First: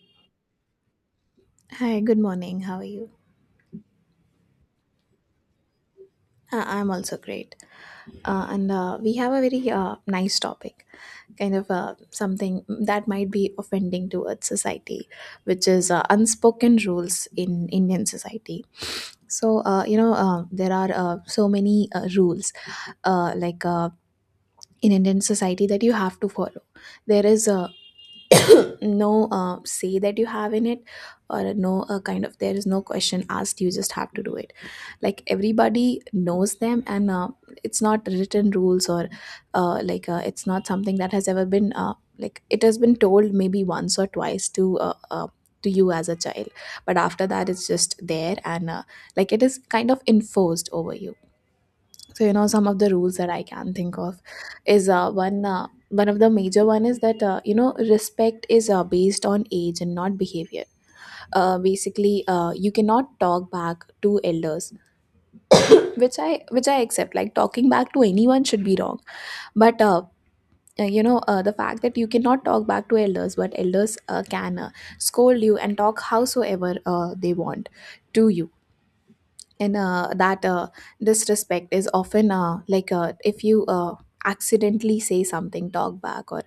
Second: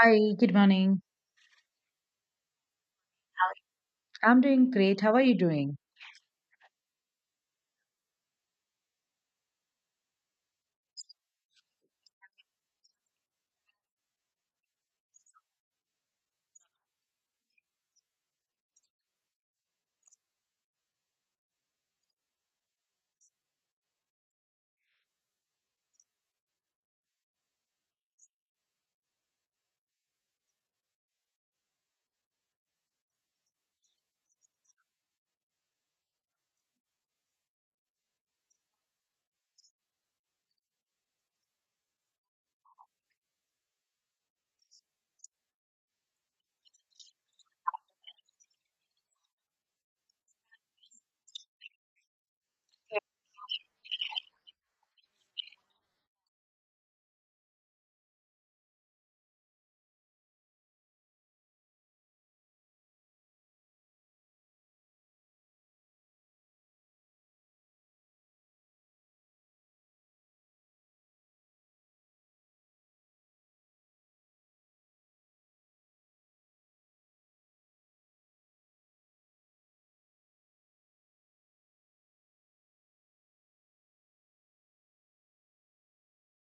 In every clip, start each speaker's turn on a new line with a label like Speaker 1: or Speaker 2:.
Speaker 1: Hi, good morning.
Speaker 2: Hi, good morning. How are you?
Speaker 1: I'm doing great. How are you doing?
Speaker 2: I'm also great. And we have a very nice topic, kind of something that might be offending towards society, which is unspoken rules in Indian society. There are so many rules, uh, like uh, in Indian society, that you have to follow. There is no say that you have in it, or no kind of, there is no question asked, you just have to do it, like everybody knows them. And it's not written rules, or it's not something that has ever been like it has been told maybe once or twice to you as a child, but after that it's just there. And like it is kind of enforced over you. So you know, some of the rules that I can think of is one of the major one is that you know, respect is based on age and not behavior. Basically you cannot talk back to elders, which I accept, like talking back to anyone should be wrong. But you know the fact that you cannot talk back to elders, but elders can scold you and talk howsoever they want to you. And that disrespect is often if you accidentally say something, talk back, or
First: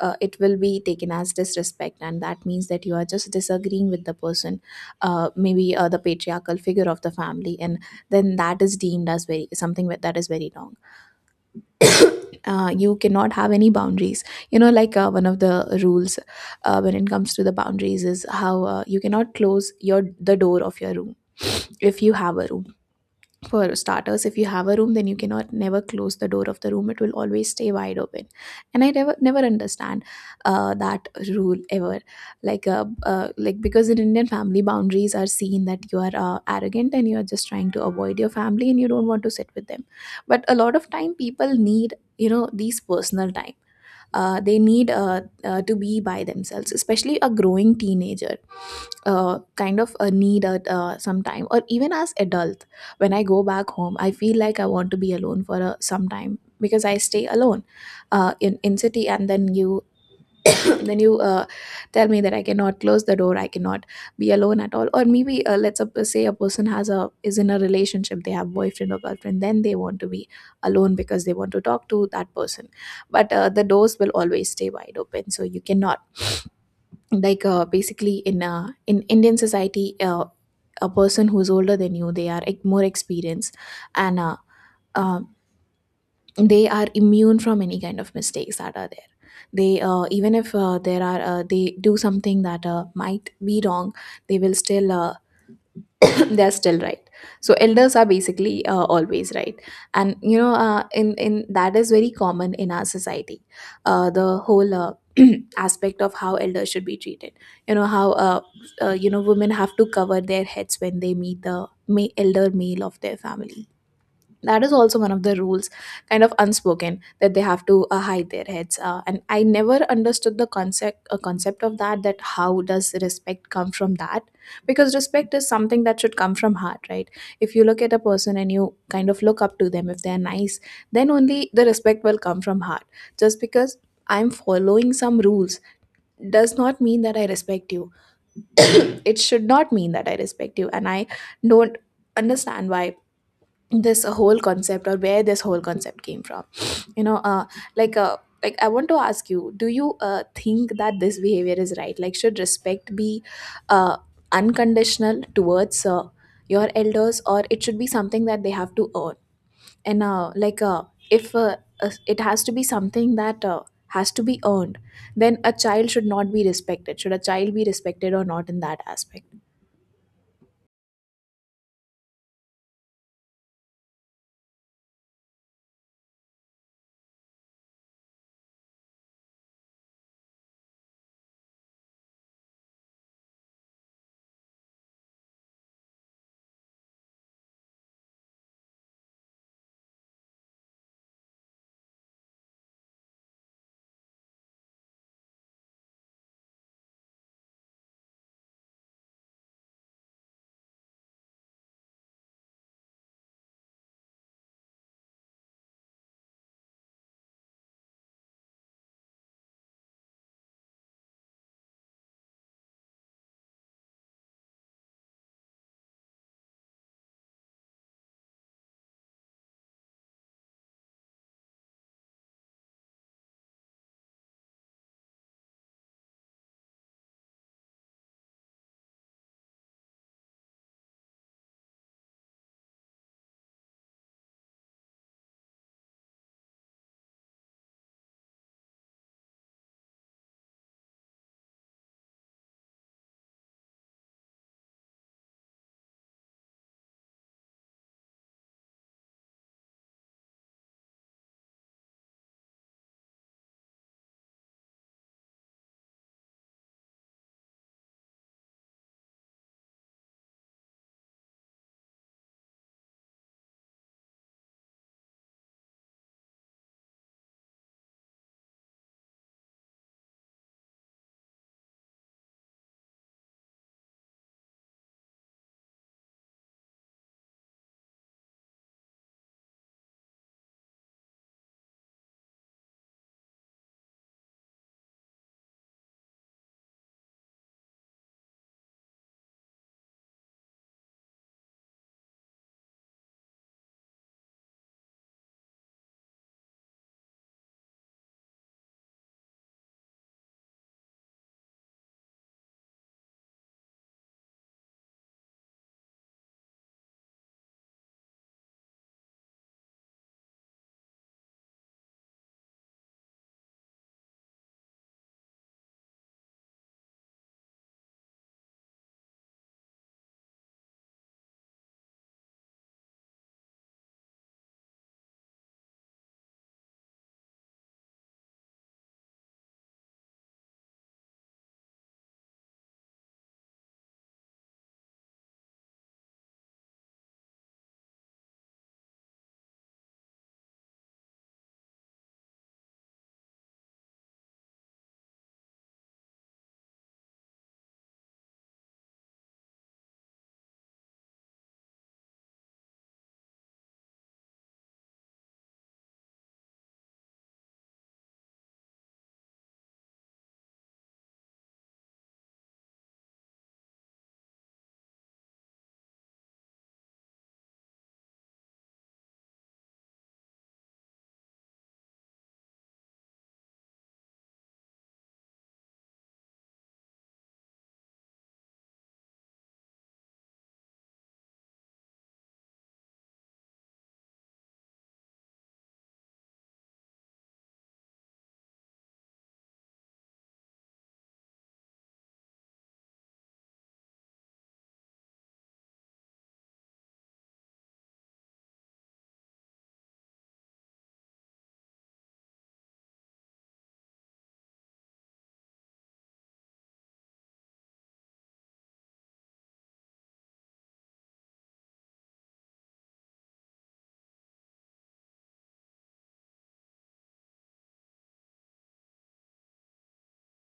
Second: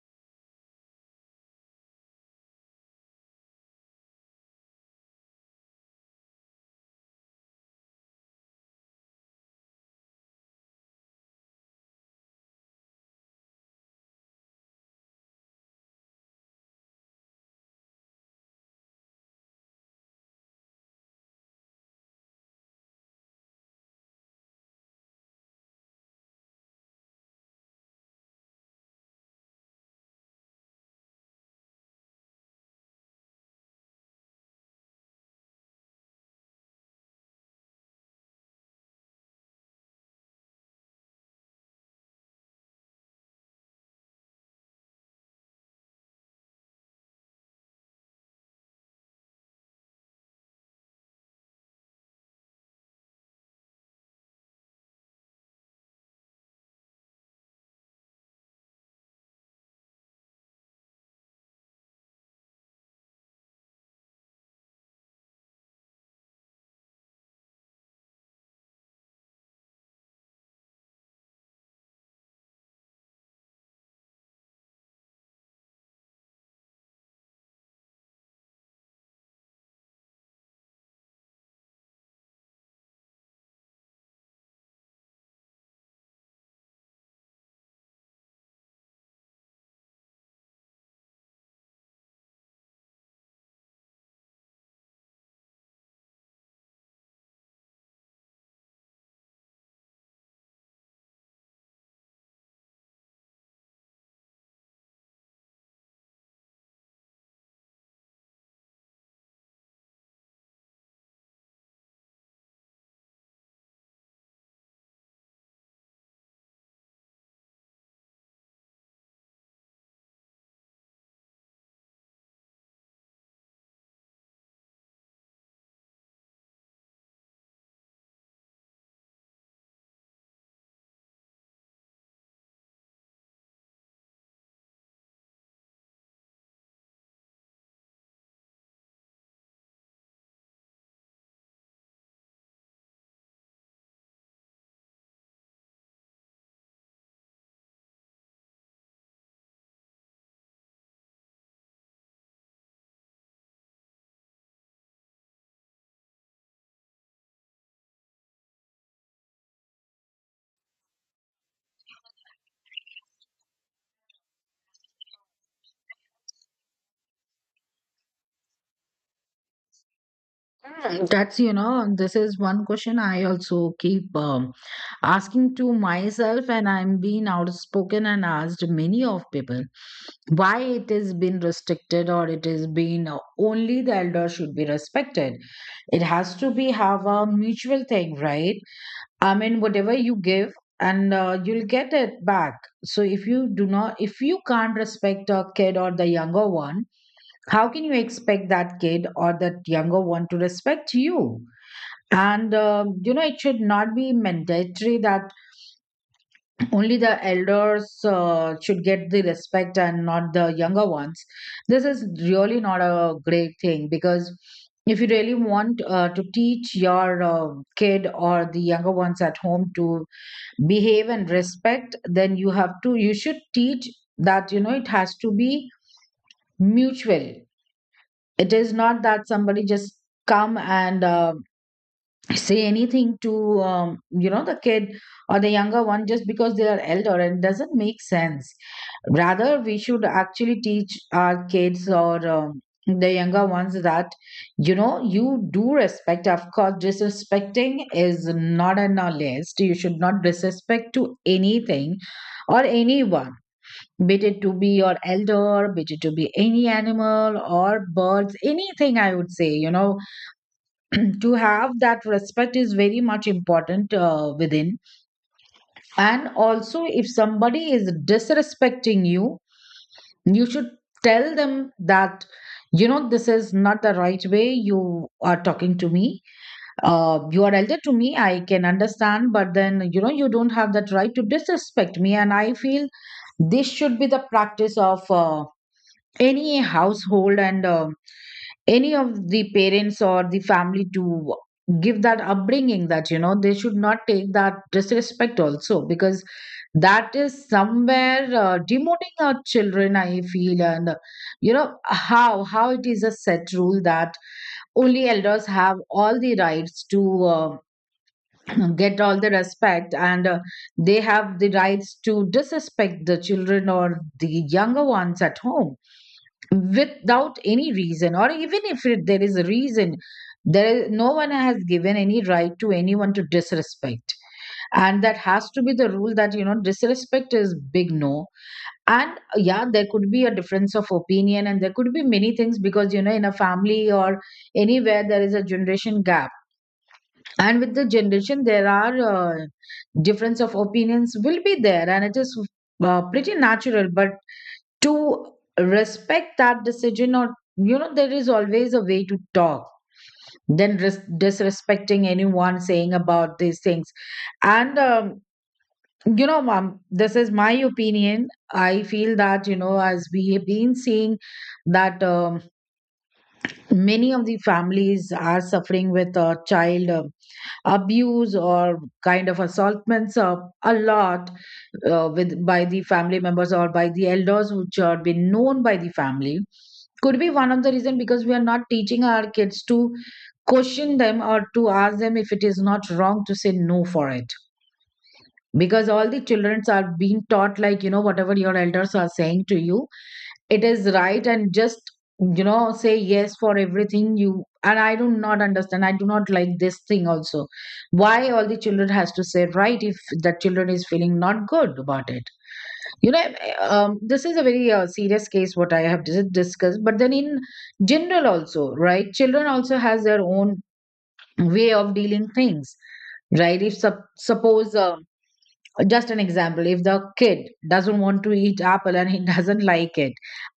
Speaker 2: it will be taken as disrespect, and that means that you are just disagreeing with the person, maybe the patriarchal figure of the family, and then that is deemed as very something that is very wrong. You cannot have any boundaries. You know, one of the rules when it comes to the boundaries is how you cannot close your, the door of your room, if you have a room. For starters, if you have a room, then you cannot never close the door of the room, it will always stay wide open. And I never understand that rule ever. Like uh, uh, like because in Indian family, boundaries are seen that you are arrogant and you are just trying to avoid your family and you don't want to sit with them. But a lot of time, people need, you know, these personal time. They need to be by themselves, especially a growing teenager, kind of a need at some time, or even as adult. When I go back home, I feel like I want to be alone for a, some time, because I stay alone in city. And then you then you tell me that I cannot close the door, I cannot be alone at all. Or maybe let's say a person has a, is in a relationship, they have boyfriend or girlfriend, then they want to be alone because they want to talk to that person, but the doors will always stay wide open, so you cannot. Basically in Indian society, a person who's older than you, they are like more experienced, and um they are immune from any kind of mistakes that are there. They even if there are they do something that might be wrong, they will still they're still right. So elders are basically always right. And you know, in that is very common in our society, the whole aspect of how elders should be treated. You know how women have to cover their heads when they meet the elder male of their family. That is also one of the rules, kind of unspoken, that they have to hide their heads, and I never understood the concept of that, that how does respect come from that? Because respect is something that should come from heart, right? If you look at a person and you kind of look up to them, if they're nice, then only the respect will come from heart. Just because I'm following some rules does not mean that I respect you. It should not mean that I respect you. And I don't understand why this whole concept, or where this whole concept came from. You know like uh, I want to ask you, do you think that this behavior is right? Like should respect be uh, unconditional towards your elders, or it should be something that they have to earn? And like if it has to be something that has to be earned, then a child should not be respected, should a child be respected or not in that aspect?
Speaker 1: That's, you know, this is one question I also keep asking to myself, and I'm being outspoken and asked many of people why it has been restricted or it has been only the elder should be respected. It has to be have a mutual thing, right? I mean, whatever you give and you'll get it back. So if you do not, if you can't respect a kid or the younger one, how can you expect that kid or that younger one to respect you? And you know, it should not be mandatory that only the elders should get the respect and not the younger ones. This is really not a great thing, because if you really want to teach your kid or the younger ones at home to behave and respect, then you have to you should teach that, you know, it has to be mutual. It is not that somebody just come and say anything to, you know, the kid or the younger one just because they are elder. And it doesn't make sense. Rather, we should actually teach our kids or, the younger ones, that you know, you do respect. Of course, disrespecting is not on our list. You should not disrespect to anything or anyone, be it to be your elder, be it to be any animal or birds, anything I would say, you know, to have that respect is very much important within. And also, if somebody is disrespecting you, you should tell them that, you know, this is not the right way you are talking to me. You are elder to me, I can understand, but then, you know, you don't have that right to disrespect me. And I feel this should be the practice of. Any household and um, any of the parents or the family to give that upbringing that you know they should not take that disrespect also, because that is somewhere demoting our children, I feel. And you know how it is a set rule that only elders have all the rights to get all the respect, and they have the rights to disrespect the children or the younger ones at home without any reason, or even if there is a reason, no one has given any right to anyone to disrespect. And that has to be the rule that you know disrespect is big no. And yeah, there could be a difference of opinion, and there could be many things, because you know in a family or anywhere there is a generation gap. And with the generation, there are difference of opinions will be there, and it is pretty natural, but to respect that decision, or you know there is always a way to talk than disrespecting anyone saying about these things. And you know, mom, this is my opinion. I feel that, you know, as we have been seeing that, many of the families are suffering with a child abuse or kind of assaultments a lot, with by the family members or by the elders which are been known by the family, could be one of the reason, because we are not teaching our kids to question them or to ask them if it is not wrong to say no for it. Because all the children are being taught like you know whatever your elders are saying to you it is right and just, you know, say yes for everything. You and I do not understand, I do not like this thing also. Why all the children has to say right if the children is feeling not good about it, you know. This is a very serious case what I have discussed, but then in general also, right, children also has their own way of dealing things, right? If suppose, just an example, if the kid doesn't want to eat apple and he doesn't like it,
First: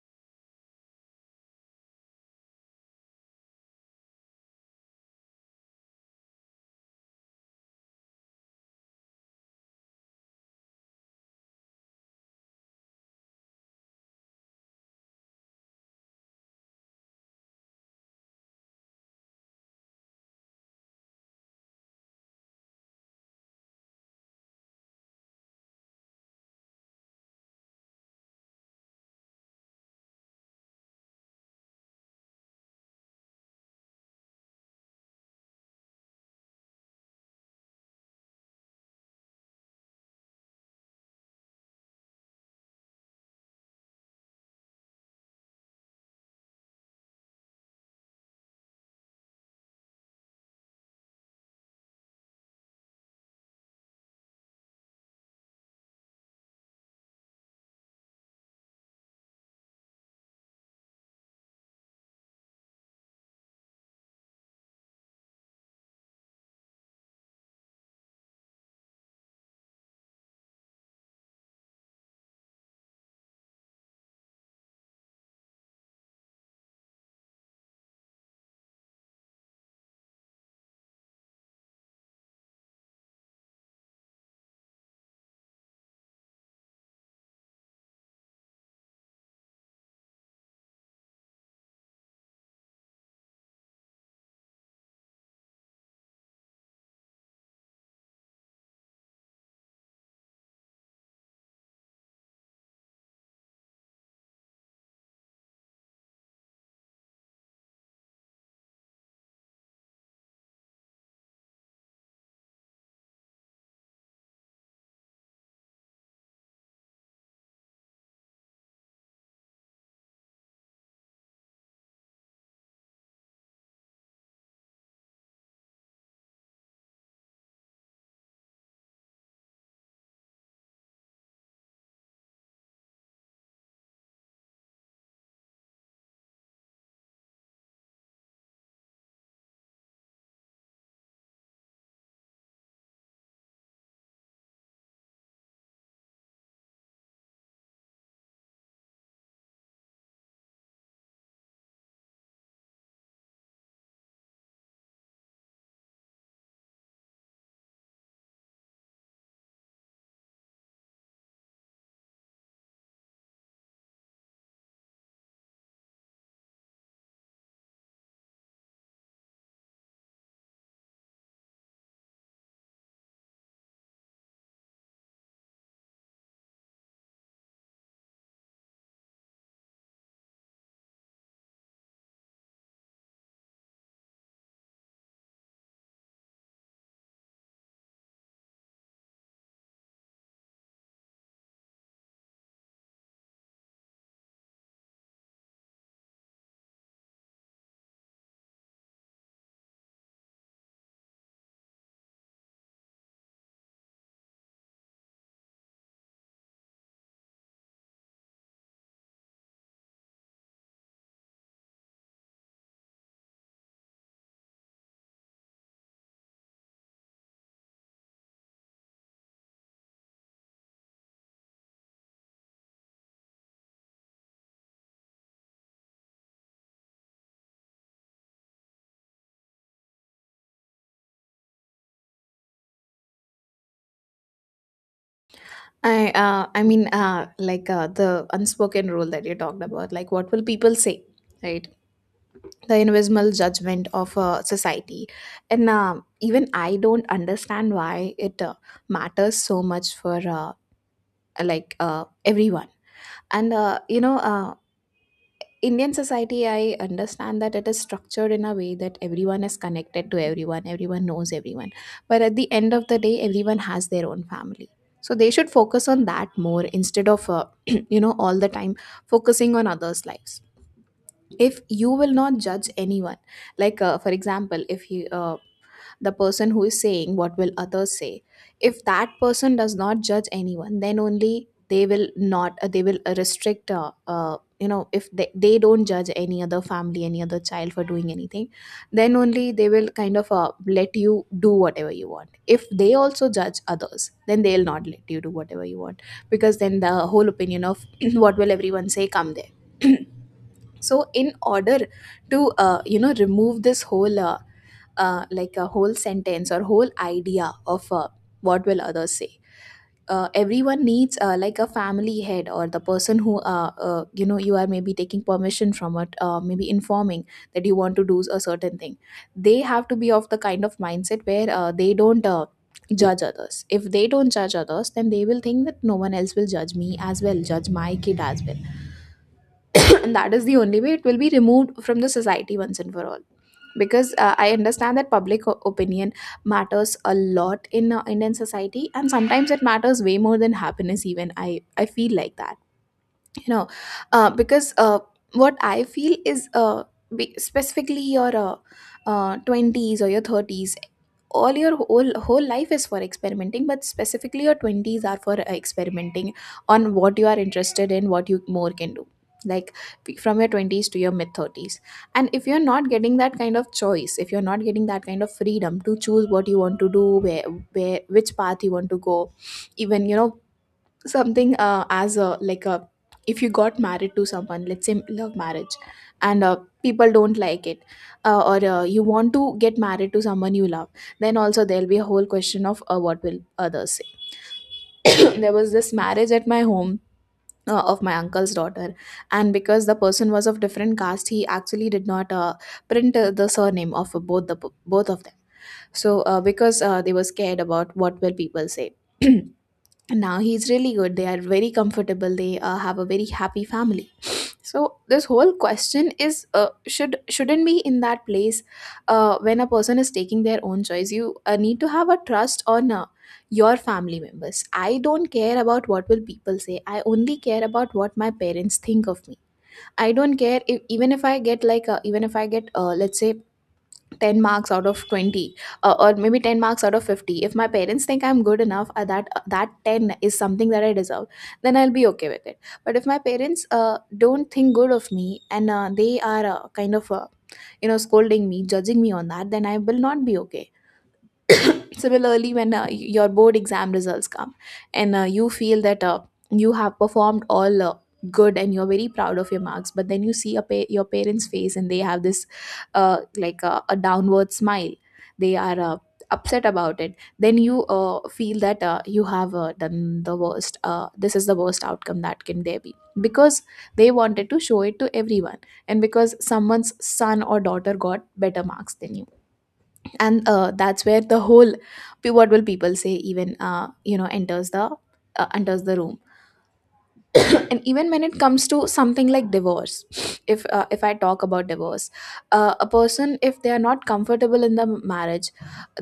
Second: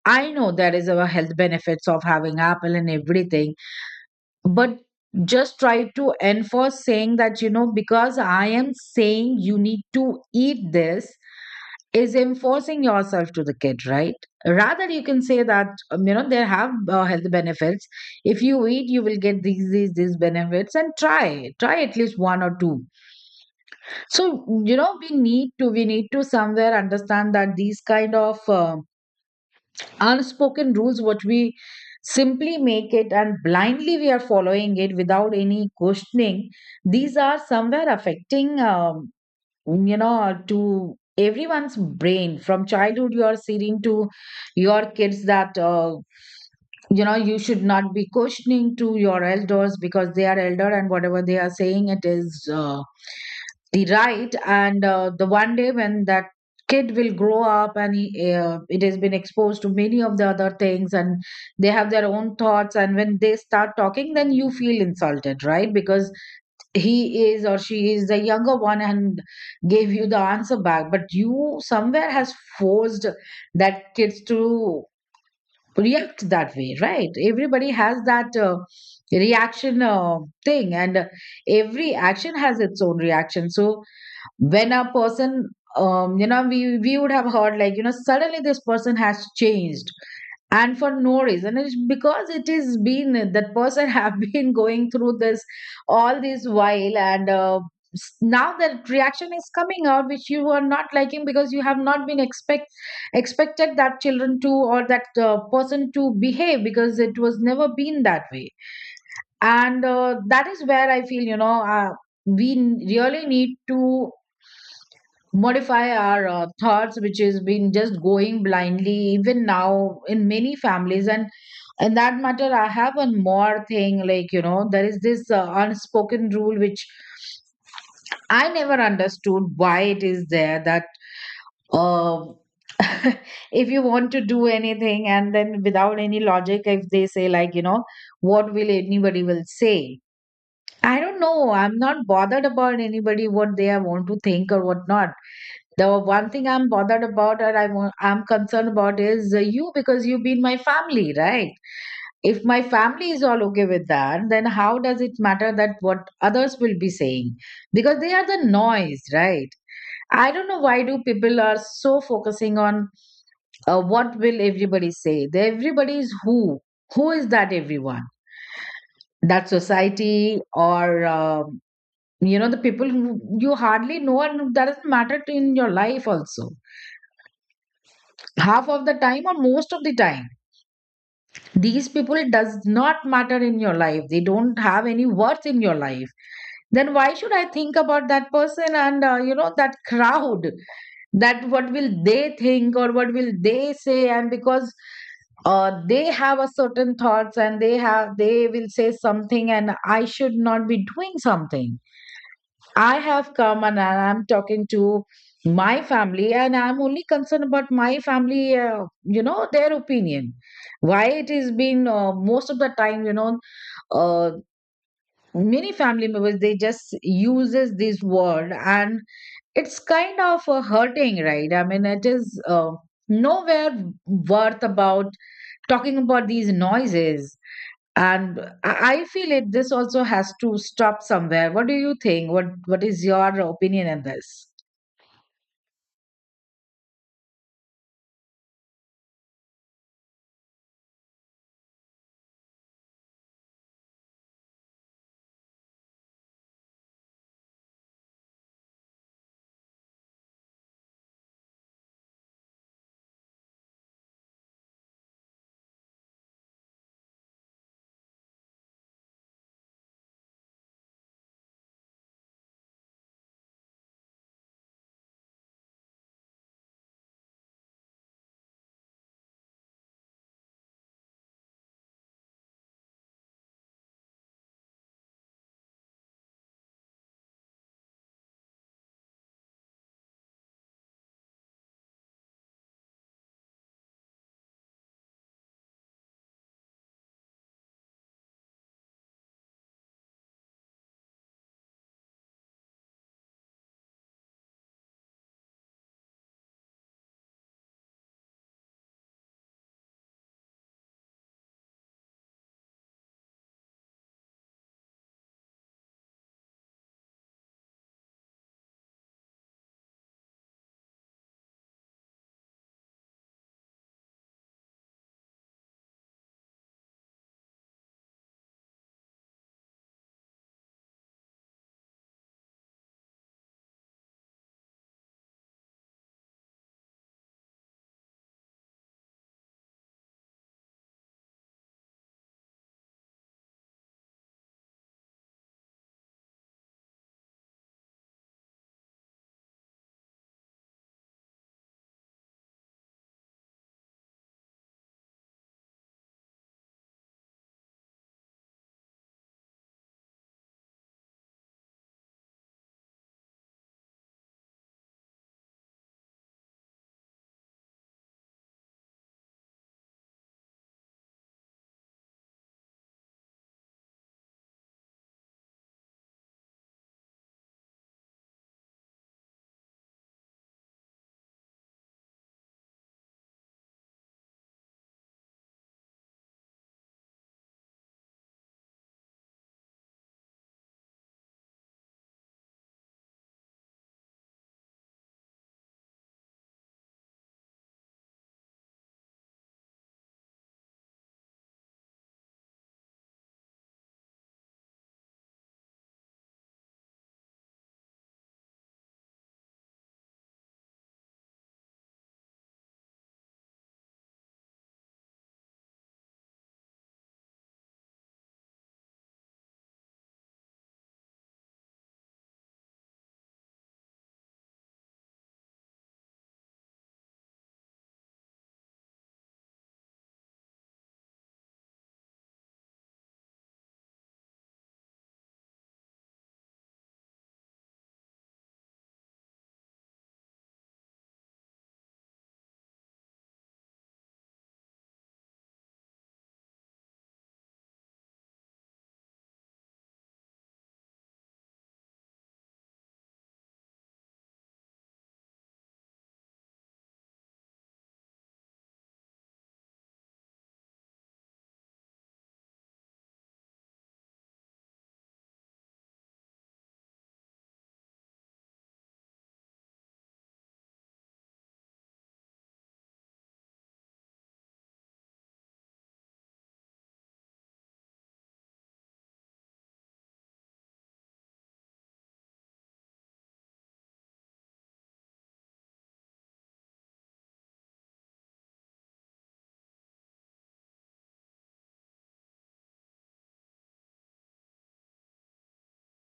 Speaker 1: I know there is a health benefits of having apple and everything, but just try to enforce saying that you know because I am saying you need to eat this is enforcing yourself to the kid, right? Rather, you can say that, you know, there have health benefits, if you eat you will get these benefits, and try try at least one or two. So, you know, we need to somewhere understand that these kind of unspoken rules, what we simply make it and blindly we are following it without any questioning, these are somewhere affecting, you know, to everyone's brain. From childhood, you are saying to your kids that, you know, you should not be questioning to your elders because they are elder and whatever they are saying, it is. The right. And the one day when that kid will grow up and he, it has been exposed to many of the other things, and they have their own thoughts, and when they start talking then you feel insulted, right? Because he is or she is the younger one and gave you the answer back, but you somewhere has forced that kids to react that way, right? Everybody has that reaction thing, and every action has its own reaction. So when a person, you know, we would have heard like you know suddenly this person has changed and for no reason, it's because it is been that person have been going through this all this while. And now that reaction is coming out which you are not liking, because you have not been expected that children to or that person to behave, because it was never been that way. And that is where I feel, you know, we really need to modify our thoughts, which has been just going blindly even now in many families. And in that matter, I have one more thing, like you know there is this unspoken rule which I never understood why it is there, that uh, if you want to do anything and then without any logic if they say like you know what will anybody will say. I don't know, I'm not bothered about anybody what they are want to think or what not. The one thing I'm bothered about or I'm concerned about is you, because you've been my family, right? If my family is all okay with that, then how does it matter that what others will be saying? Because they are the noise, right? I don't know why do people are so focusing on what will everybody say. The everybody is who? Who is that everyone? That society or, you know, the people who you hardly know and that doesn't matter to in your life also. Half of the time or most of the time, these people, it does not matter in your life, they don't have any worth in your life. Then why should I think about that person and, you know, that crowd, that what will they think or what will they say? And because they have a certain thoughts and they have they will say something and I should not be doing something. I have come and am talking to my family, and I'm only concerned about my family, you know, their opinion. Why it has been, most of the time, you know, uh, many family members they just uses this word, and it's kind of hurting, right? I mean, it is nowhere worth about talking about these noises. And I feel it this also has to stop somewhere. What do you think, what is your opinion on this?
Speaker 2: The unspoken rule that you talked about, like what will people say, right? The invisible judgment of society, and even I don't understand why it matters so much for everyone. And Indian society, I understand that it is structured in a way that everyone is connected to everyone, everyone knows everyone. But at the end of the day, everyone has their own family. So they should focus on that more instead of, you know, all the time focusing on others' lives. If you will not judge anyone, for example, if you, the person who is saying what will others say, if that person does not judge anyone, then only they will not, they will restrict, you know, if they don't judge any other family, any other child for doing anything, then only they will kind of let you do whatever you want. If they also judge others, then they'll not let you do whatever you want, because then the whole opinion of what will everyone say come there. So in order to you know, remove this whole a whole sentence or whole idea of what will others say, everyone needs, like a family head or the person who you know, you are maybe taking permission from, it maybe informing that you want to do a certain thing, they have to be of the kind of mindset where they don't judge others. If they don't judge others, then they will think that no one else will judge me as well, judge my kid as well. And that is the only way it will be removed from the society, once and for all. Because I understand that public opinion matters a lot in Indian society, and sometimes it matters way more than happiness, even I feel like that. You know, because what I feel is, specifically your 20s or your 30s, all your whole life is for experimenting, but specifically your 20s are for experimenting on what you are interested in, what you more can do. Like from your 20s to your mid 30s. And if you're not getting that kind of choice, if you're not getting that kind of freedom to choose what you want to do, where which path you want to go. Even you know, something uh, as a like a, if you got married to someone, let's say love marriage, and people don't like it. Or you want to get married to someone you love, then also there'll be a whole question of what will others say. There was this marriage at my home, of my uncle's daughter, and because the person was of different caste, he actually did not print the surname of both of them. So because they were scared about what will people say. And now he's really good, they are very comfortable, they have a very happy family. So this whole question is shouldn't be in that place. When a person is taking their own choice, you need to have a trust on your family members. I don't care about what will people say, I only care about what my parents think of me. I don't care if, even if I get like, even if I get, let's say 10 marks out of 20, or maybe 10 marks out of 50, if my parents think I'm good enough, that 10 is something that I deserve, then I'll be okay with it. But if my parents don't think good of me, and they are Kind of scolding me, judging me on that, then I will not be okay. Similarly, when your board exam results come and you feel that you have performed all good and you're very proud of your marks, but then you see your parents face and they have this a downward smile, they are upset about it, then you feel that you have done the worst. This is the worst outcome that can there be, because they wanted to show it to everyone and because someone's son or daughter got better marks than you. And that's where the whole what will people say even you know enters the room. And even when it comes to something like divorce, if I talk about divorce, a person, if they are not comfortable in the marriage,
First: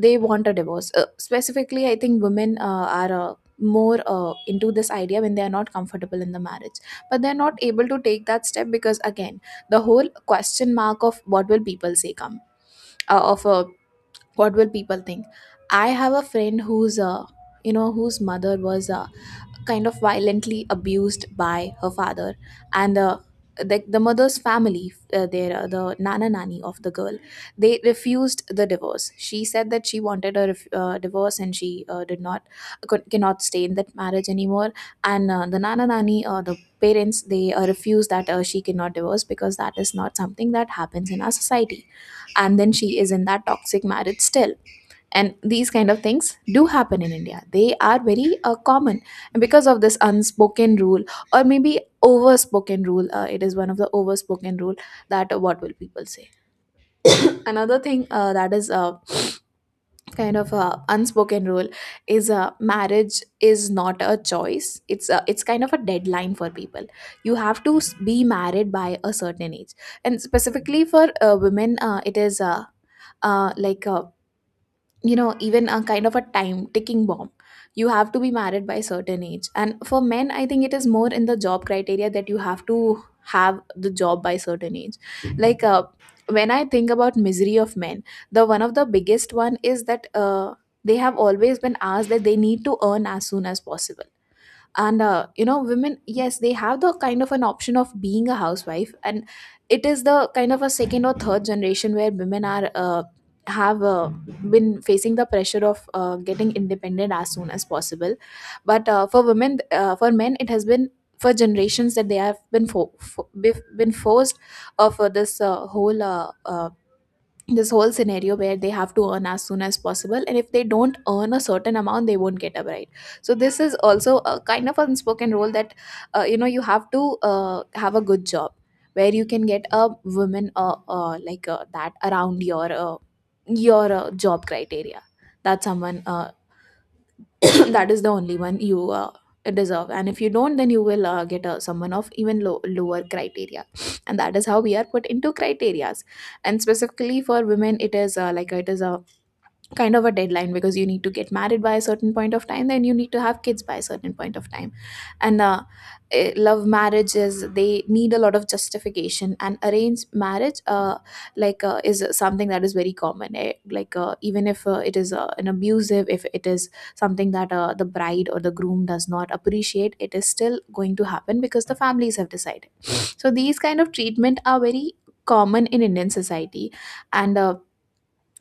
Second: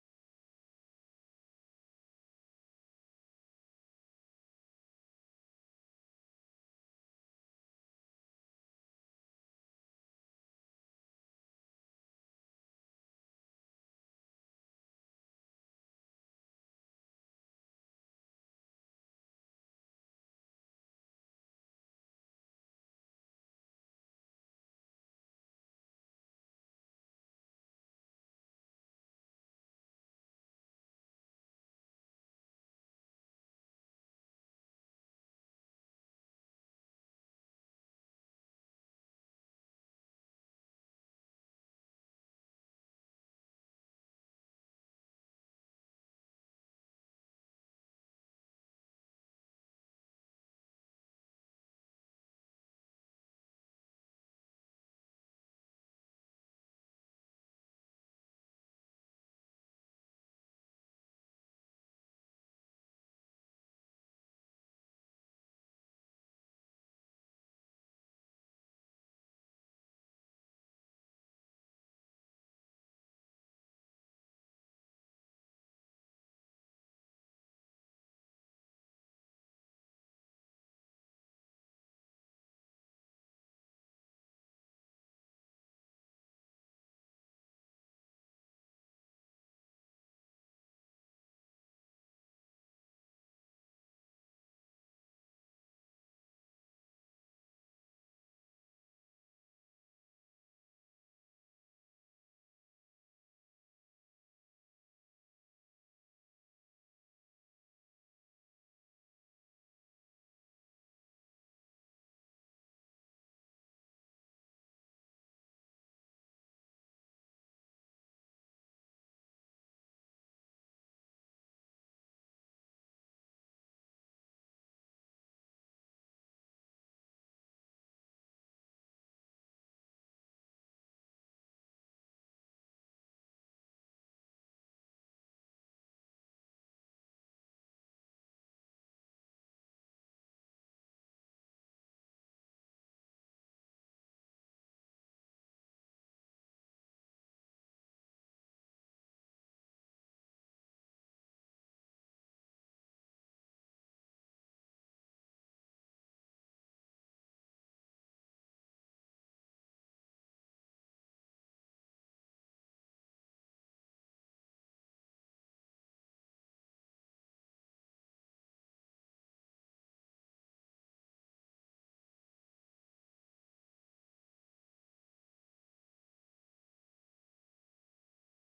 Speaker 2: they want a divorce. Specifically, I think women are more into this idea when they are not comfortable in the marriage, but they're not able to take that step because again the whole question mark of what will people say come, of a what will people think. I have a friend who's you know whose mother was kind of violently abused by her father, and the mother's family, the nana nani of the girl, they refused the divorce. She said that she wanted a divorce and she did not, cannot stay in that marriage anymore. And the nana nani, the parents, they refuse that. She cannot divorce because that is not something that happens in our society. And then she is in that toxic marriage still, and these kind of things do happen in India. They are very common. And because of this unspoken rule, or maybe overspoken rule, it is one of the overspoken rule that what will people say. Another thing that is kind of unspoken rule is marriage is not a choice. It's kind of a deadline for people. You have to be married by a certain age. And specifically for women, it is like you know, even a kind of a time ticking bomb, you have to be married by a certain age. And for men, I think it is more in the job criteria that you have to have the job by certain age. like uh, when I think about misery of men, the one of the biggest one is that they have always been asked that they need to earn as soon as possible. And women, yes, they have the kind of an option of being a housewife, and it is the kind of a second or third generation where women are have been facing the pressure of getting independent as soon as possible. But for men, it has been for generations that they have been been forced for this whole scenario where they have to earn as soon as possible, and if they don't earn a certain amount, they won't get a bride. So this is also a kind of unspoken rule, that you have to have a good job where you can get a woman that around your job criteria, that someone that is the only one you deserve. And if you don't, then you will get someone of even lower criteria. And that is how we are put into criterias. And specifically for women, it is like it is a kind of a deadline, because you need to get married by a certain point of time, then you need to have kids by a certain point of time. and uh, love marriages, they need a lot of justification, and arranged marriage is something that is very common, eh? Even if it is an abusive, if it is something that the bride or the groom does not appreciate, it is still going to happen because the families have decided. So these kind of treatment are very common in Indian society. And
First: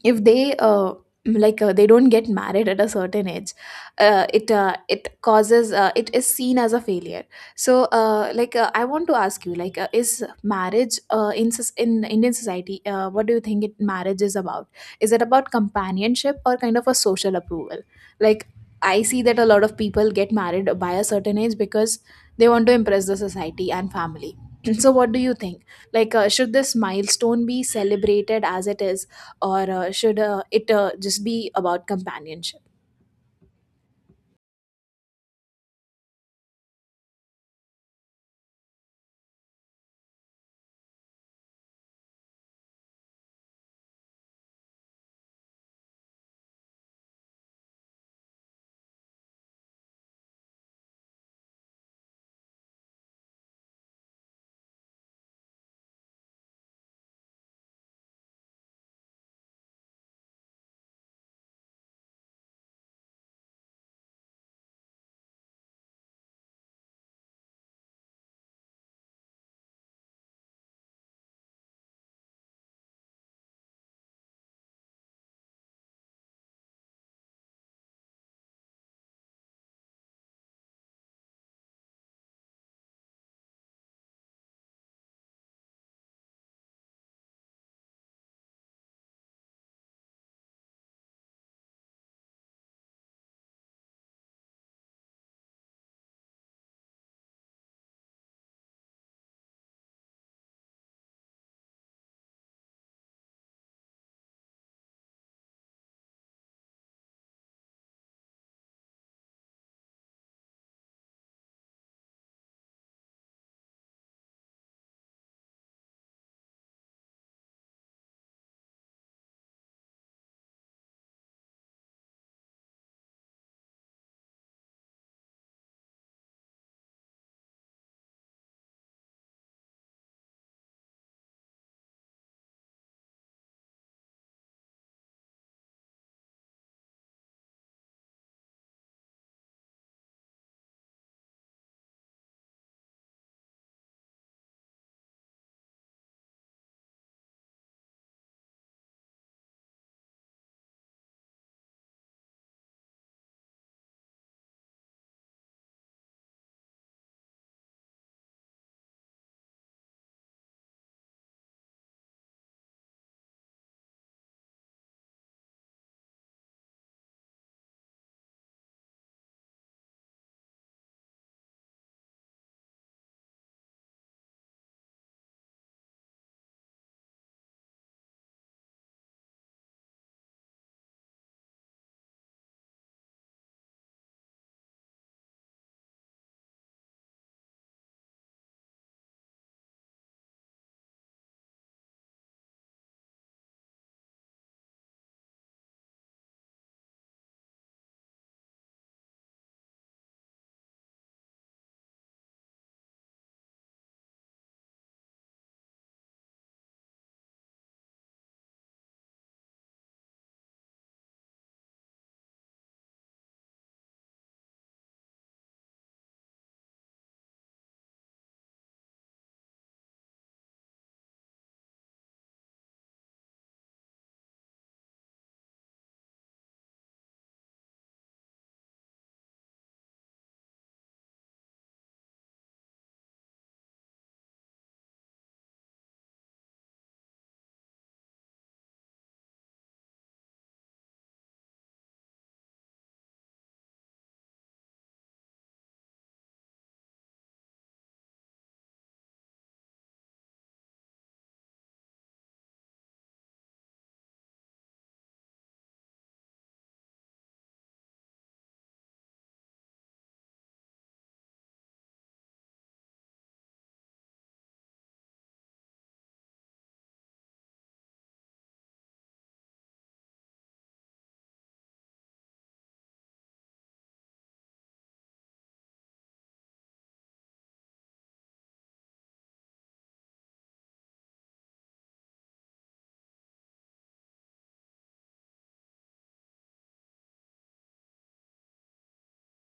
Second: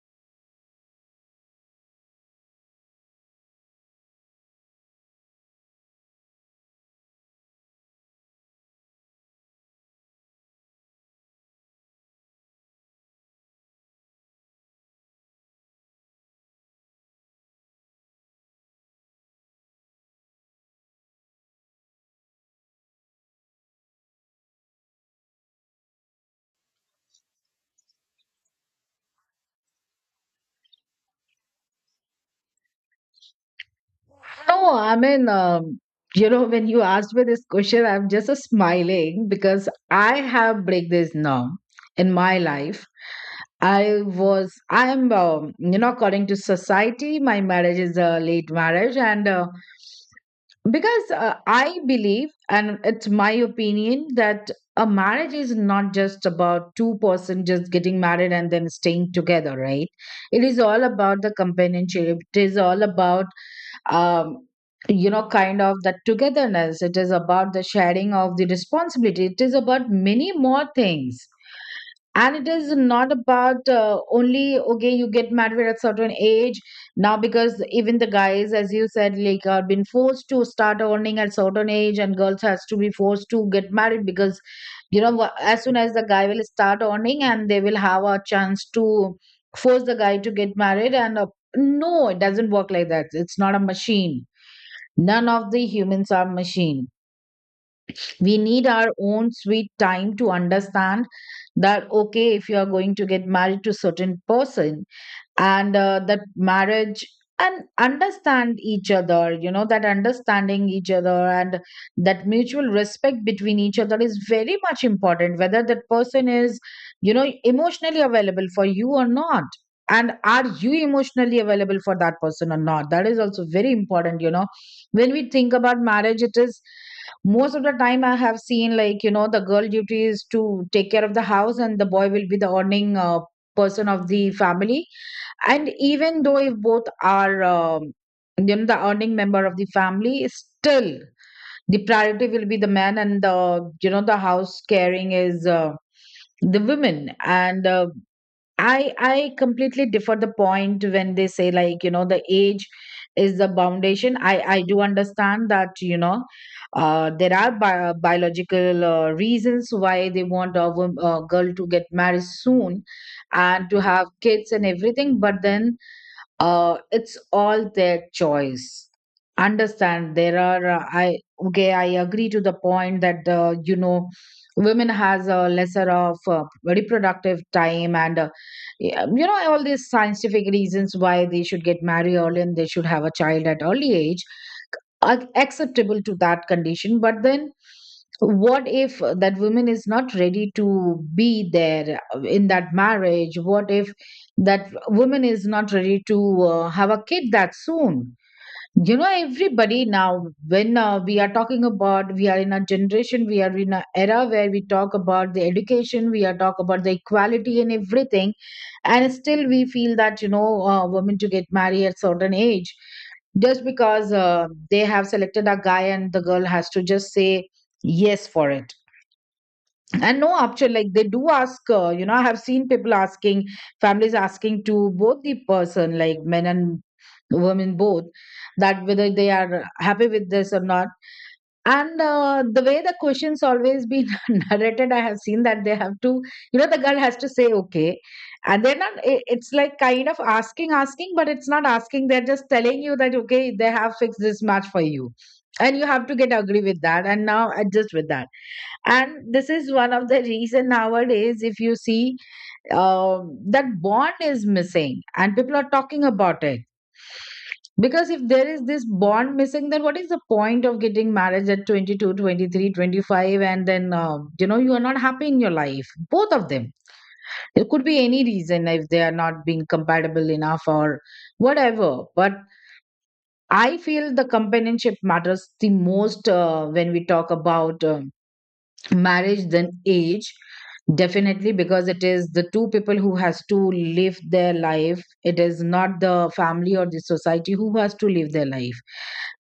Speaker 2: if they they don't get married at a certain age, it causes, it is seen as a failure. So I want to ask you, is marriage in Indian society, what do you think marriage is about? Is it about companionship or kind of a social approval? Like, I see that a lot of people get married by a certain age because they want to impress the society and family. So what do you think? Should this milestone be celebrated as it is, or should it just be about companionship?
Speaker 1: No, I mean, you know, when you asked me this question, I'm just smiling, because I have break this norm in my life. I was, I'm, you know, according to society, my marriage is a late marriage. And because I believe, and it's my opinion, that a marriage is not just about two-person just getting married and then staying together, right? It is all about the companionship. It is all about, um, you know, kind of that togetherness. It is about the sharing of the responsibility. It is about many more things, and it is not about only okay you get married at a certain age now, because even the guys, as you said, like are been forced to start earning at certain age and girls has to be forced to get married because as soon as the guy will start earning and they will have a chance to force the guy to get married. And no, it doesn't work like that. It's not a machine. None of the humans are machine. We need our own sweet time to understand that okay, if you are going to get married to certain person and that marriage, and understand each other. You know, that understanding each other and that mutual respect between each other is very much important, whether that person is, you know, emotionally available for you or not, and are you emotionally available for that person or not. That is also very important, you know. When we think about marriage, it is most of the time, I have seen, like, you know, the girl duty is to take care of the house and the boy will be the earning person of the family. And even though if both are you know, the earning member of the family, still the priority will be the man, and the, you know, the house caring is the women. And I completely differ the point when they say, like, you know, the age is the foundation. I do understand that, you know, there are biological reasons why they want a girl to get married soon and to have kids and everything, but then it's all their choice. Understand there are, I, okay, I agree to the point that you know, women has a lesser of reproductive time, and yeah, you know, all these scientific reasons why they should get married early and they should have a child at early age. Acceptable to that condition, but then what if that woman is not ready to be there in that marriage? What if that woman is not ready to have a kid that soon? You know, everybody now, when we are talking about, we are in a generation, we are in an era where we talk about the education, we are talk about the equality and everything, and still we feel that, you know, women to get married at certain age, just because they have selected a guy and the girl has to just say yes for it. And no option. Like, they do ask, you know, I have seen people asking, families asking, to both the person, like, men and women both, that whether they are happy with this or not. And the way the questions always been narrated, I have seen that they have to, you know, the girl has to say okay. And they're not, it's like kind of asking asking, but it's not asking. They're just telling you that okay, they have fixed this match for you and you have to get agree with that and now adjust with that. And this is one of the reason nowadays, if you see, that bond is missing and people are talking about it. Because if there is this bond missing, then what is the point of getting married at 22, 23, 25, and then you know, you are not happy in your life, both of them. There could be any reason, if they are not being compatible enough or whatever. But I feel the companionship matters the most when we talk about marriage than age. Definitely, because it is the two people who has to live their life. It is not the family or the society who has to live their life.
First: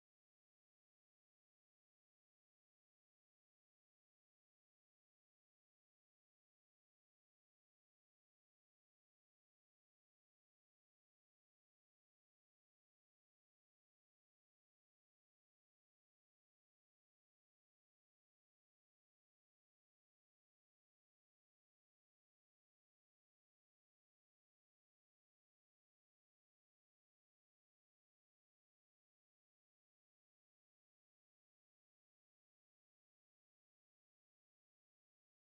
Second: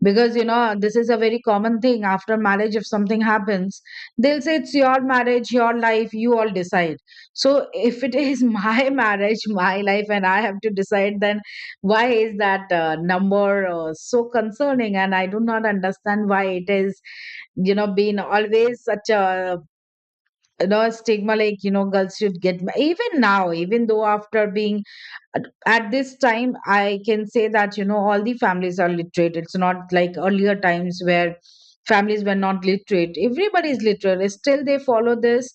Speaker 1: Because you know, this is a very common thing, after marriage if something happens, they'll say it's your marriage, your life, you all decide. So if it is my marriage, my life, and I have to decide, then why is that number so concerning? And I do not understand why it is, you know, been always such a, you know, stigma, like, you know, girls should get even now, even though, after being at this time, I can say that, you know, all the families are literate. It's not like earlier times where families were not literate. Everybody is literate, still they follow this.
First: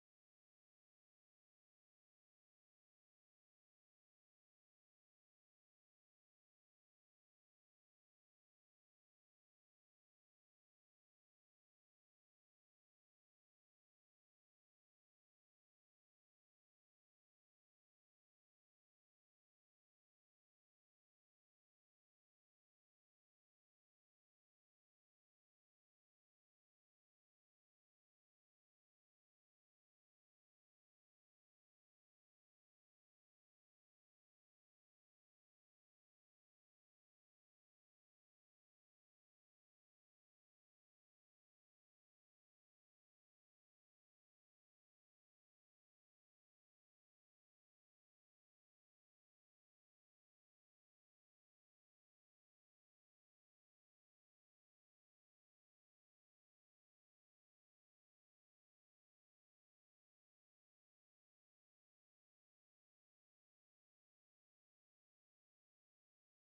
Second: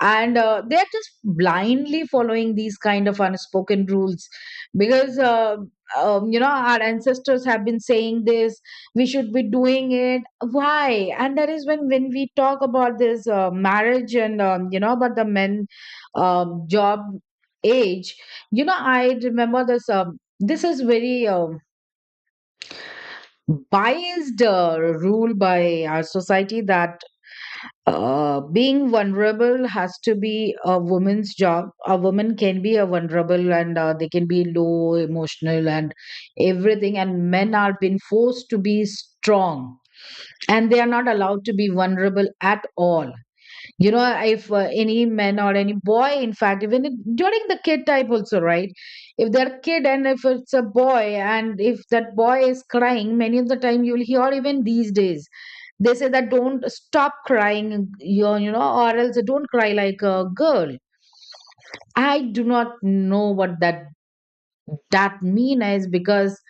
Speaker 1: And they are just blindly following these kind of unspoken rules. Because you know, our ancestors have been saying this, we should be doing it. Why? And that is when we talk about this marriage and you know, about the men, job, age, you know, I remember this. This is very biased rule by our society that being vulnerable has to be a woman's job. A woman can be a vulnerable, and they can be low, emotional, and everything. And men are being forced to be strong and they are not allowed to be vulnerable at all. You know, if any man or any boy, in fact, even if, during the kid type also, right, if they're kid and if it's a boy and if that boy is crying, many of the time you'll hear, even these days, they say that don't stop crying, you know, or else don't cry like a girl. I do not know what that mean is. Because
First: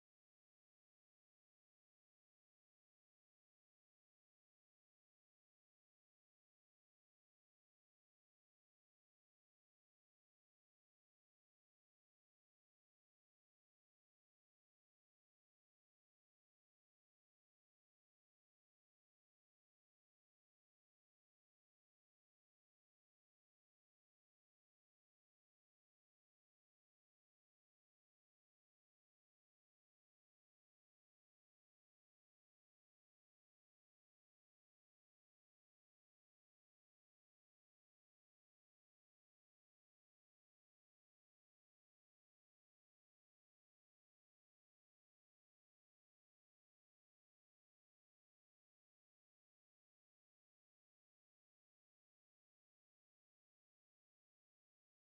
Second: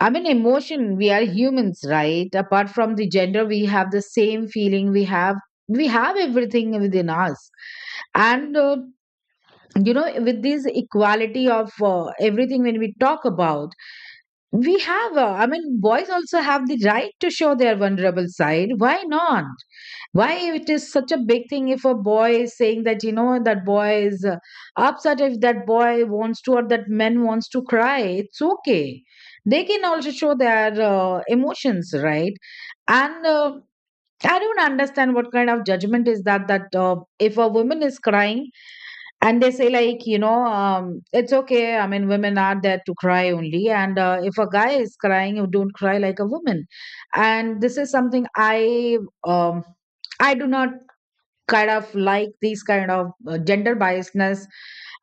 Speaker 1: I mean emotion, we are humans, right? Apart from the gender, we have the same feeling. We have everything within us. And you know, with this equality of everything, when we talk about, we have, I mean, boys also have the right to show their vulnerable side, why not? Why it is such a big thing if a boy is saying that, you know, that boy is upset, if that boy wants to or that man wants to cry, it's okay. They can also show their emotions, right? And I don't understand what kind of judgment is that, that if a woman is crying, and they say, like, you know, it's okay, I mean women are there to cry only, and if a guy is crying, you don't cry like a woman. And this is something I, um, I do not kind of like these kind of gender biasness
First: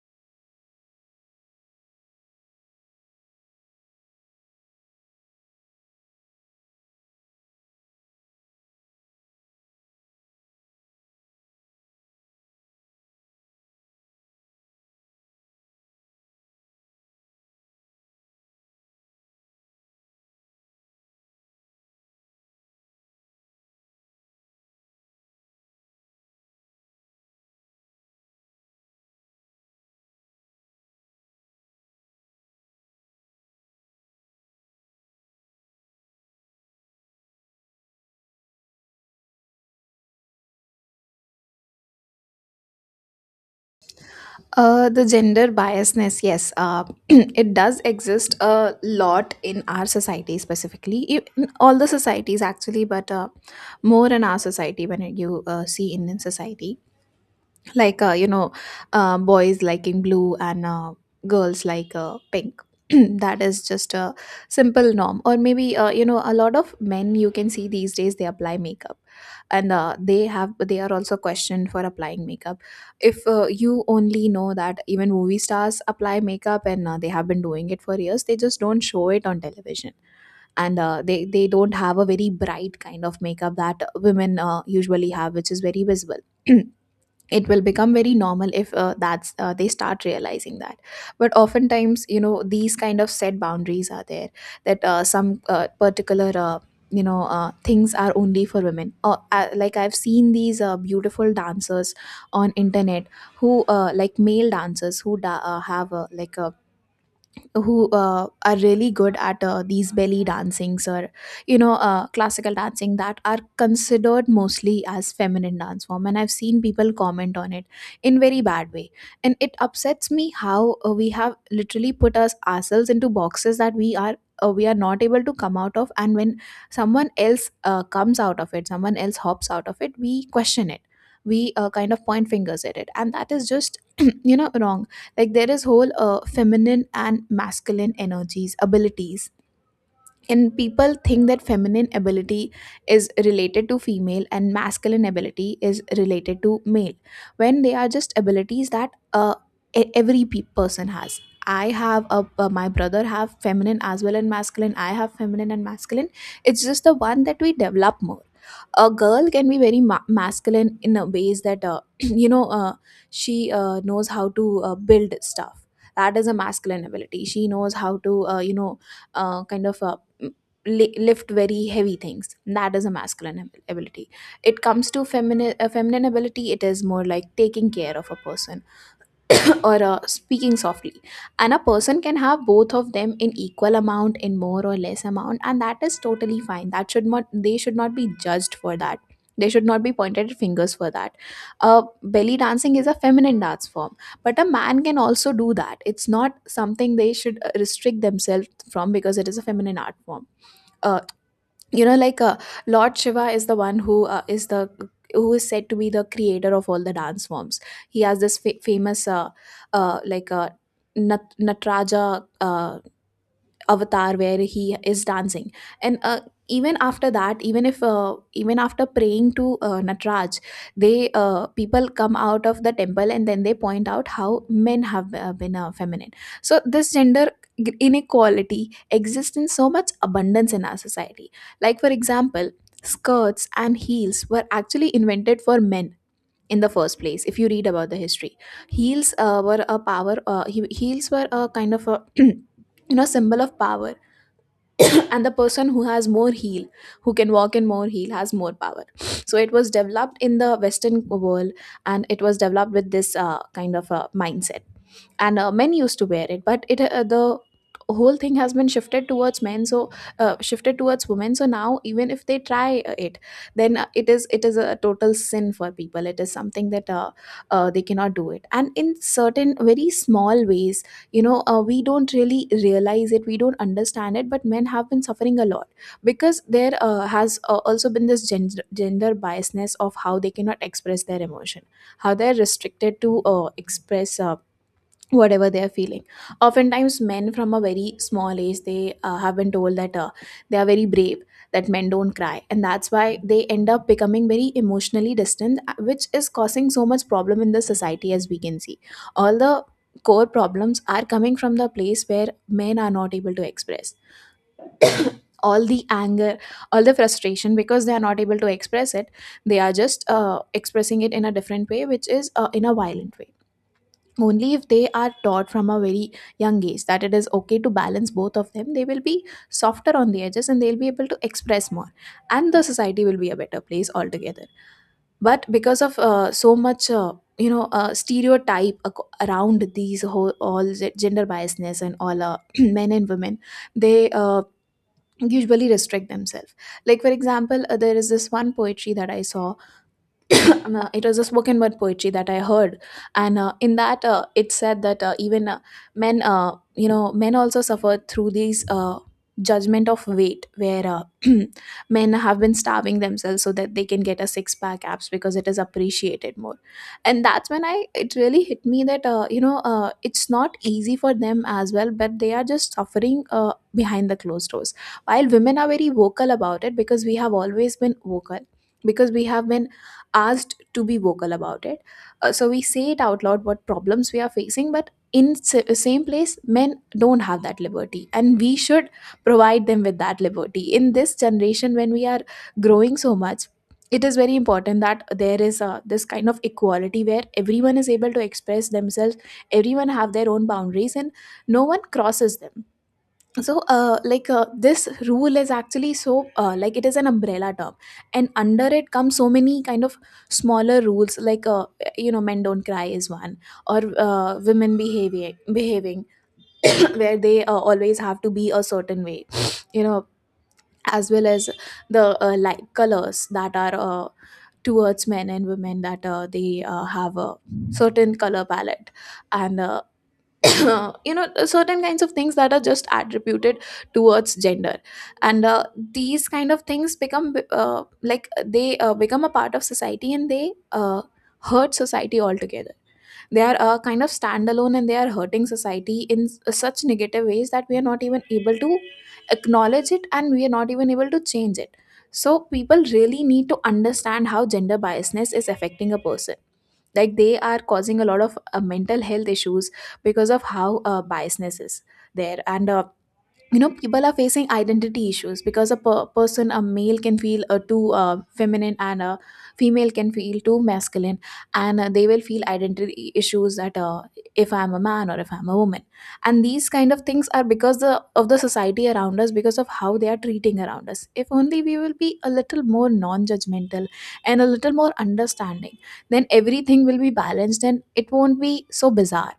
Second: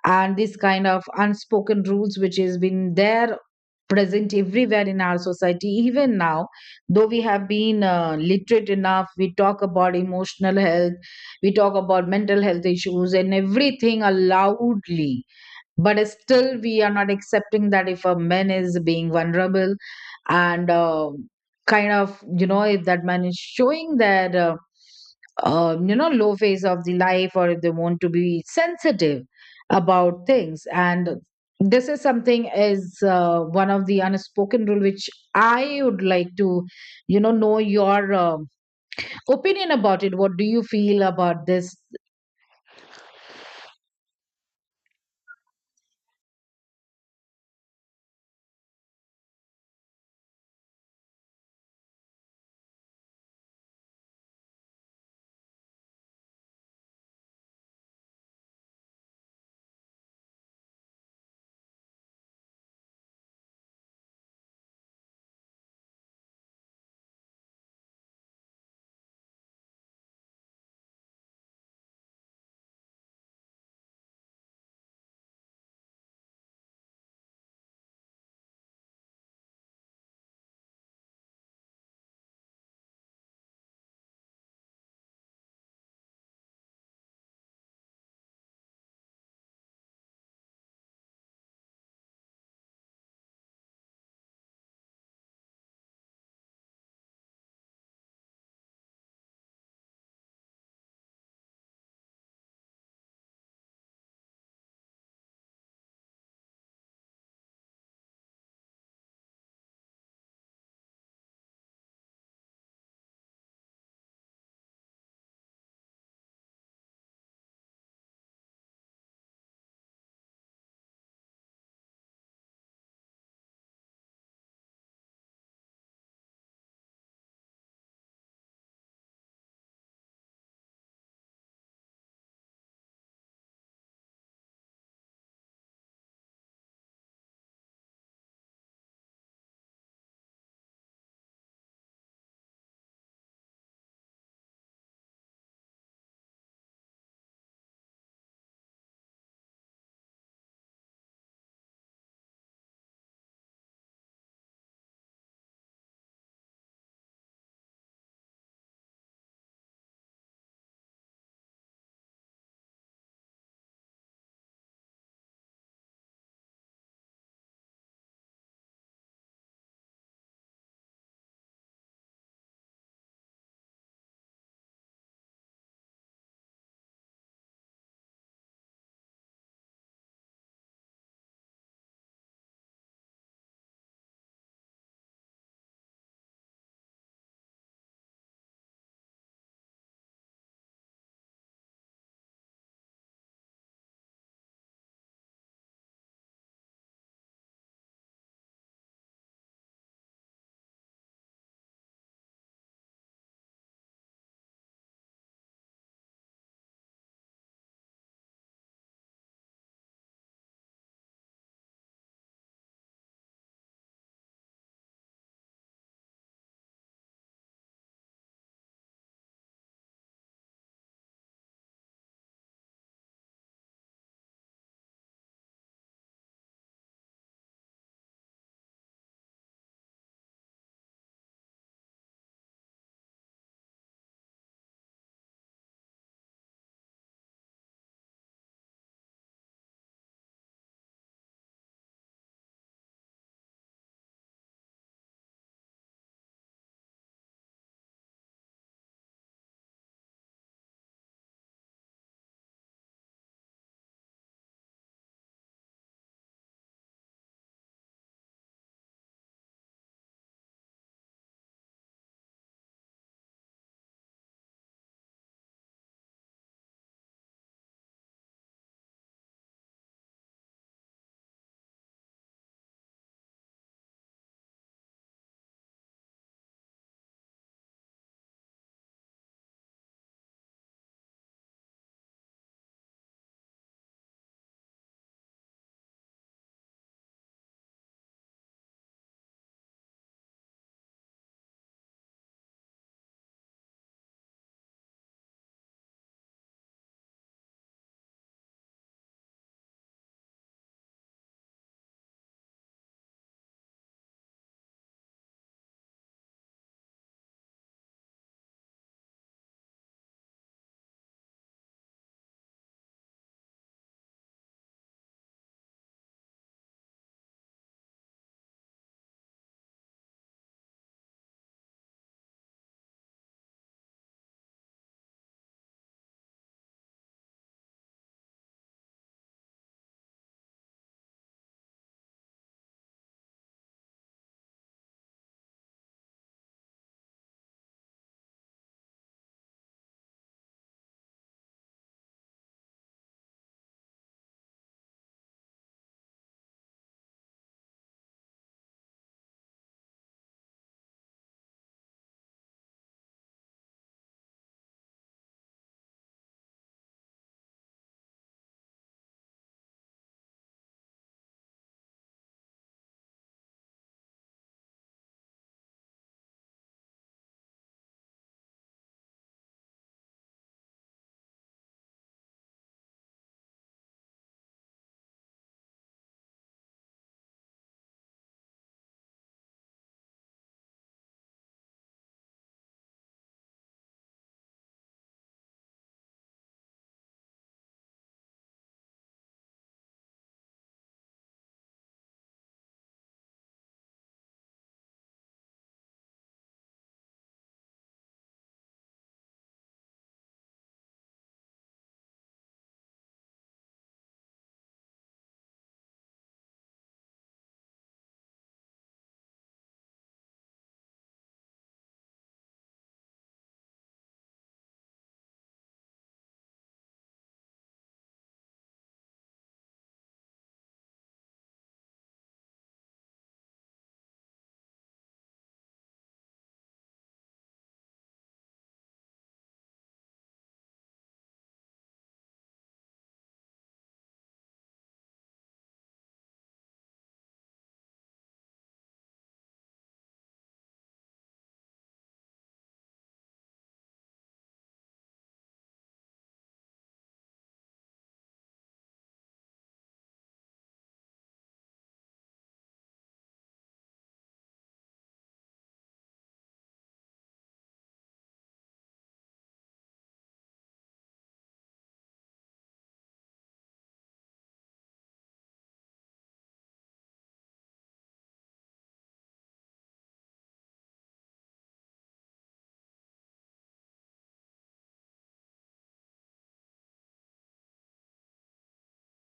Speaker 1: and this kind of unspoken rules which has been there, present everywhere in our society, even now, though we have been literate enough, we talk about emotional health, we talk about mental health issues and everything loudly. But still we are not accepting that if a man is being vulnerable and kind of, you know, if that man is showing their you know, low phase of the life, or if they want to be sensitive about things. And this is something is one of the unspoken rule which I would like to, you know your opinion about it. What do you feel about this?
Speaker 2: The gender biasness, yes, it does exist a lot in our society, specifically, in all the societies actually, but more in our society, when you see Indian society. like uh, you know Boys liking blue and girls like pink, that is just a simple norm. Or maybe a lot of men, you can see these days they apply makeup, and they are also questioned for applying makeup. If you only know that even movie stars apply makeup, and they have been doing it for years, they just don't show it on television. And they don't have a very bright kind of makeup that women usually have, which is very visible. It will become very normal if that's they start realizing that. But oftentimes, you know, these kind of set boundaries are there, that some particular you know things are only for women. I've seen these beautiful dancers on internet who like male dancers who da- have like a who are really good at these belly dancings or classical dancing, that are considered mostly as feminine dance form, and I've seen people comment on it in very bad way. And it upsets me how we have literally put us ourselves into boxes that we are not able to come out of. And when someone else comes out of it, someone else hops out of it, we question it, we kind of point fingers at it, and that is just you know wrong. Like, there is whole feminine and masculine energies, abilities, and people think that feminine ability is related to female and masculine ability is related to male, when they are just abilities that person has. I have my brother have feminine as well and masculine, I have feminine and masculine. It's just the one that we develop more. A girl can be very masculine in a ways that you know she knows how to build stuff, that is a masculine ability. She knows how to uh, kind of uh, lift very heavy things, that is a masculine ability. It comes to feminine, a feminine ability, it is more like taking care of a person, or speaking softly. And a person can have both of them in equal amount, in more or less amount, and that is totally fine. That should not, they should not be judged for that, they should not be pointed fingers for that. uh, Belly dancing is a feminine dance form, but a man can also do that. It's not something they should restrict themselves from because it is a feminine art form. you know like uh, Lord Shiva is the one who is the who is said to be the creator of all the dance forms. He has this famous uh, like uh, Natraja avatar where he is dancing. And even after that, even if even after praying to Natraj, they people come out of the temple and then they point out how men have been feminine. So this gender inequality exists in so much abundance in our society. Like, for example, skirts and heels were actually invented for men in the first place. If you read about the history, heels were a power he- heels were a kind of a you know symbol of power, and the Person who has more heel, who can walk in more heel has more power. So it was developed in the western world, and it was developed with this kind of a mindset. And men used to wear it, but it the whole thing has been shifted towards men, so shifted towards women. So now even if they try it, then it is a total sin for people. It is something that they cannot do, it and in certain very small ways, we don't really realize it, we don't understand it, but men have been suffering a lot because there has also been this gender biasness of how they cannot express their emotion, how they're restricted to express whatever they are feeling. Oftentimes men from a very small age, they have been told that they are very brave, that men don't cry, and that's why they end up becoming very emotionally distant, which is causing so much problem in the society, as we can see. All the core problems are coming from the place where men are not able to express all the anger, all the frustration, because they are not able to express it. They are just expressing it in a different way, which is in a violent way. Only if they are taught from a very young age that it is okay to balance both of them, they will be softer on the edges, and they'll be able to express more, and the society will be a better place altogether. But because of so much stereotype around these whole all gender biasness and all, men and women they usually restrict themselves. Like for example, there is this one poetry that I saw. It was a spoken word poetry that I heard, and in that it said that even men, you know, men also suffer through these judgment of weight, where men have been starving themselves so that they can get a six pack abs because it is appreciated more. And that's when I it really hit me that it's not easy for them as well, but they are just suffering behind the closed doors, while women are very vocal about it because we have always been vocal, because we have been asked to be vocal about it. So we say it out loud what problems we are facing, but in same place men don't have that liberty, and we should provide them with that liberty. In this generation, when we are growing so much, it is very important that there is this kind of equality, where everyone is able to express themselves, everyone have their own boundaries, and no one crosses them. So this rule is actually so, it is an umbrella term, and under it come so many kind of smaller rules, like men don't cry is one, or women behaving where they always have to be a certain way. You know, as well as the like colors that are towards men and women, that they have a certain color palette. And uh, you know certain kinds of things that are just attributed towards gender. And these kind of things become like they become a part of society, and they hurt society altogether. They are kind of standalone, and they are hurting society in such negative ways that we are not even able to acknowledge it, and we are not even able to change it. So people really need to understand how gender biasness is affecting a person. Like, they are causing a lot of mental health issues because of how biasness is there. And you know people are facing identity issues, because a person, a male can feel too feminine, and a female can feel too masculine, and they will feel identity issues that if I'm a man or if I'm a woman. And these kind of things are because of the society around us, because of how they are treating around us. If only we will be a little more non-judgmental and a little more understanding, then everything will be balanced and it won't be so bizarre.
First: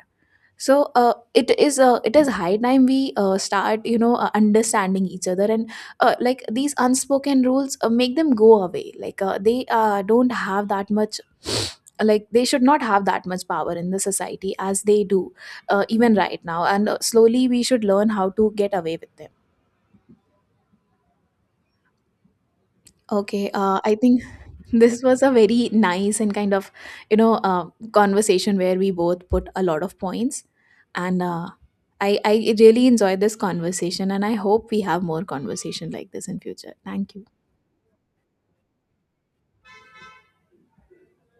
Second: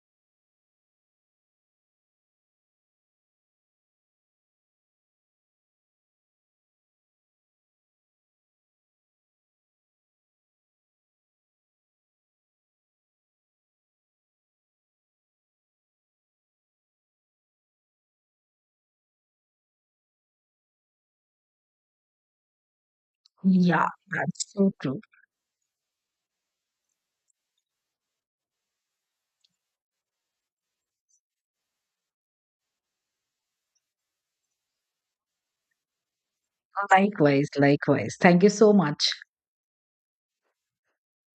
Speaker 2: So it is high time we start understanding each other, and these unspoken rules, make them go away. Like they don't have that much like they should not have that much power in the society as they do even right now. And slowly we should learn how to get away with them. Okay,
Speaker 1: Yeah,
Speaker 2: I think
Speaker 1: that's so true.
Speaker 2: this was a very nice and you know, uh, conversation where we both put a lot of points, and I really enjoyed this conversation, and I hope we have more conversation like this in future. Thank you.
Speaker 1: Likewise, likewise, thank you so much.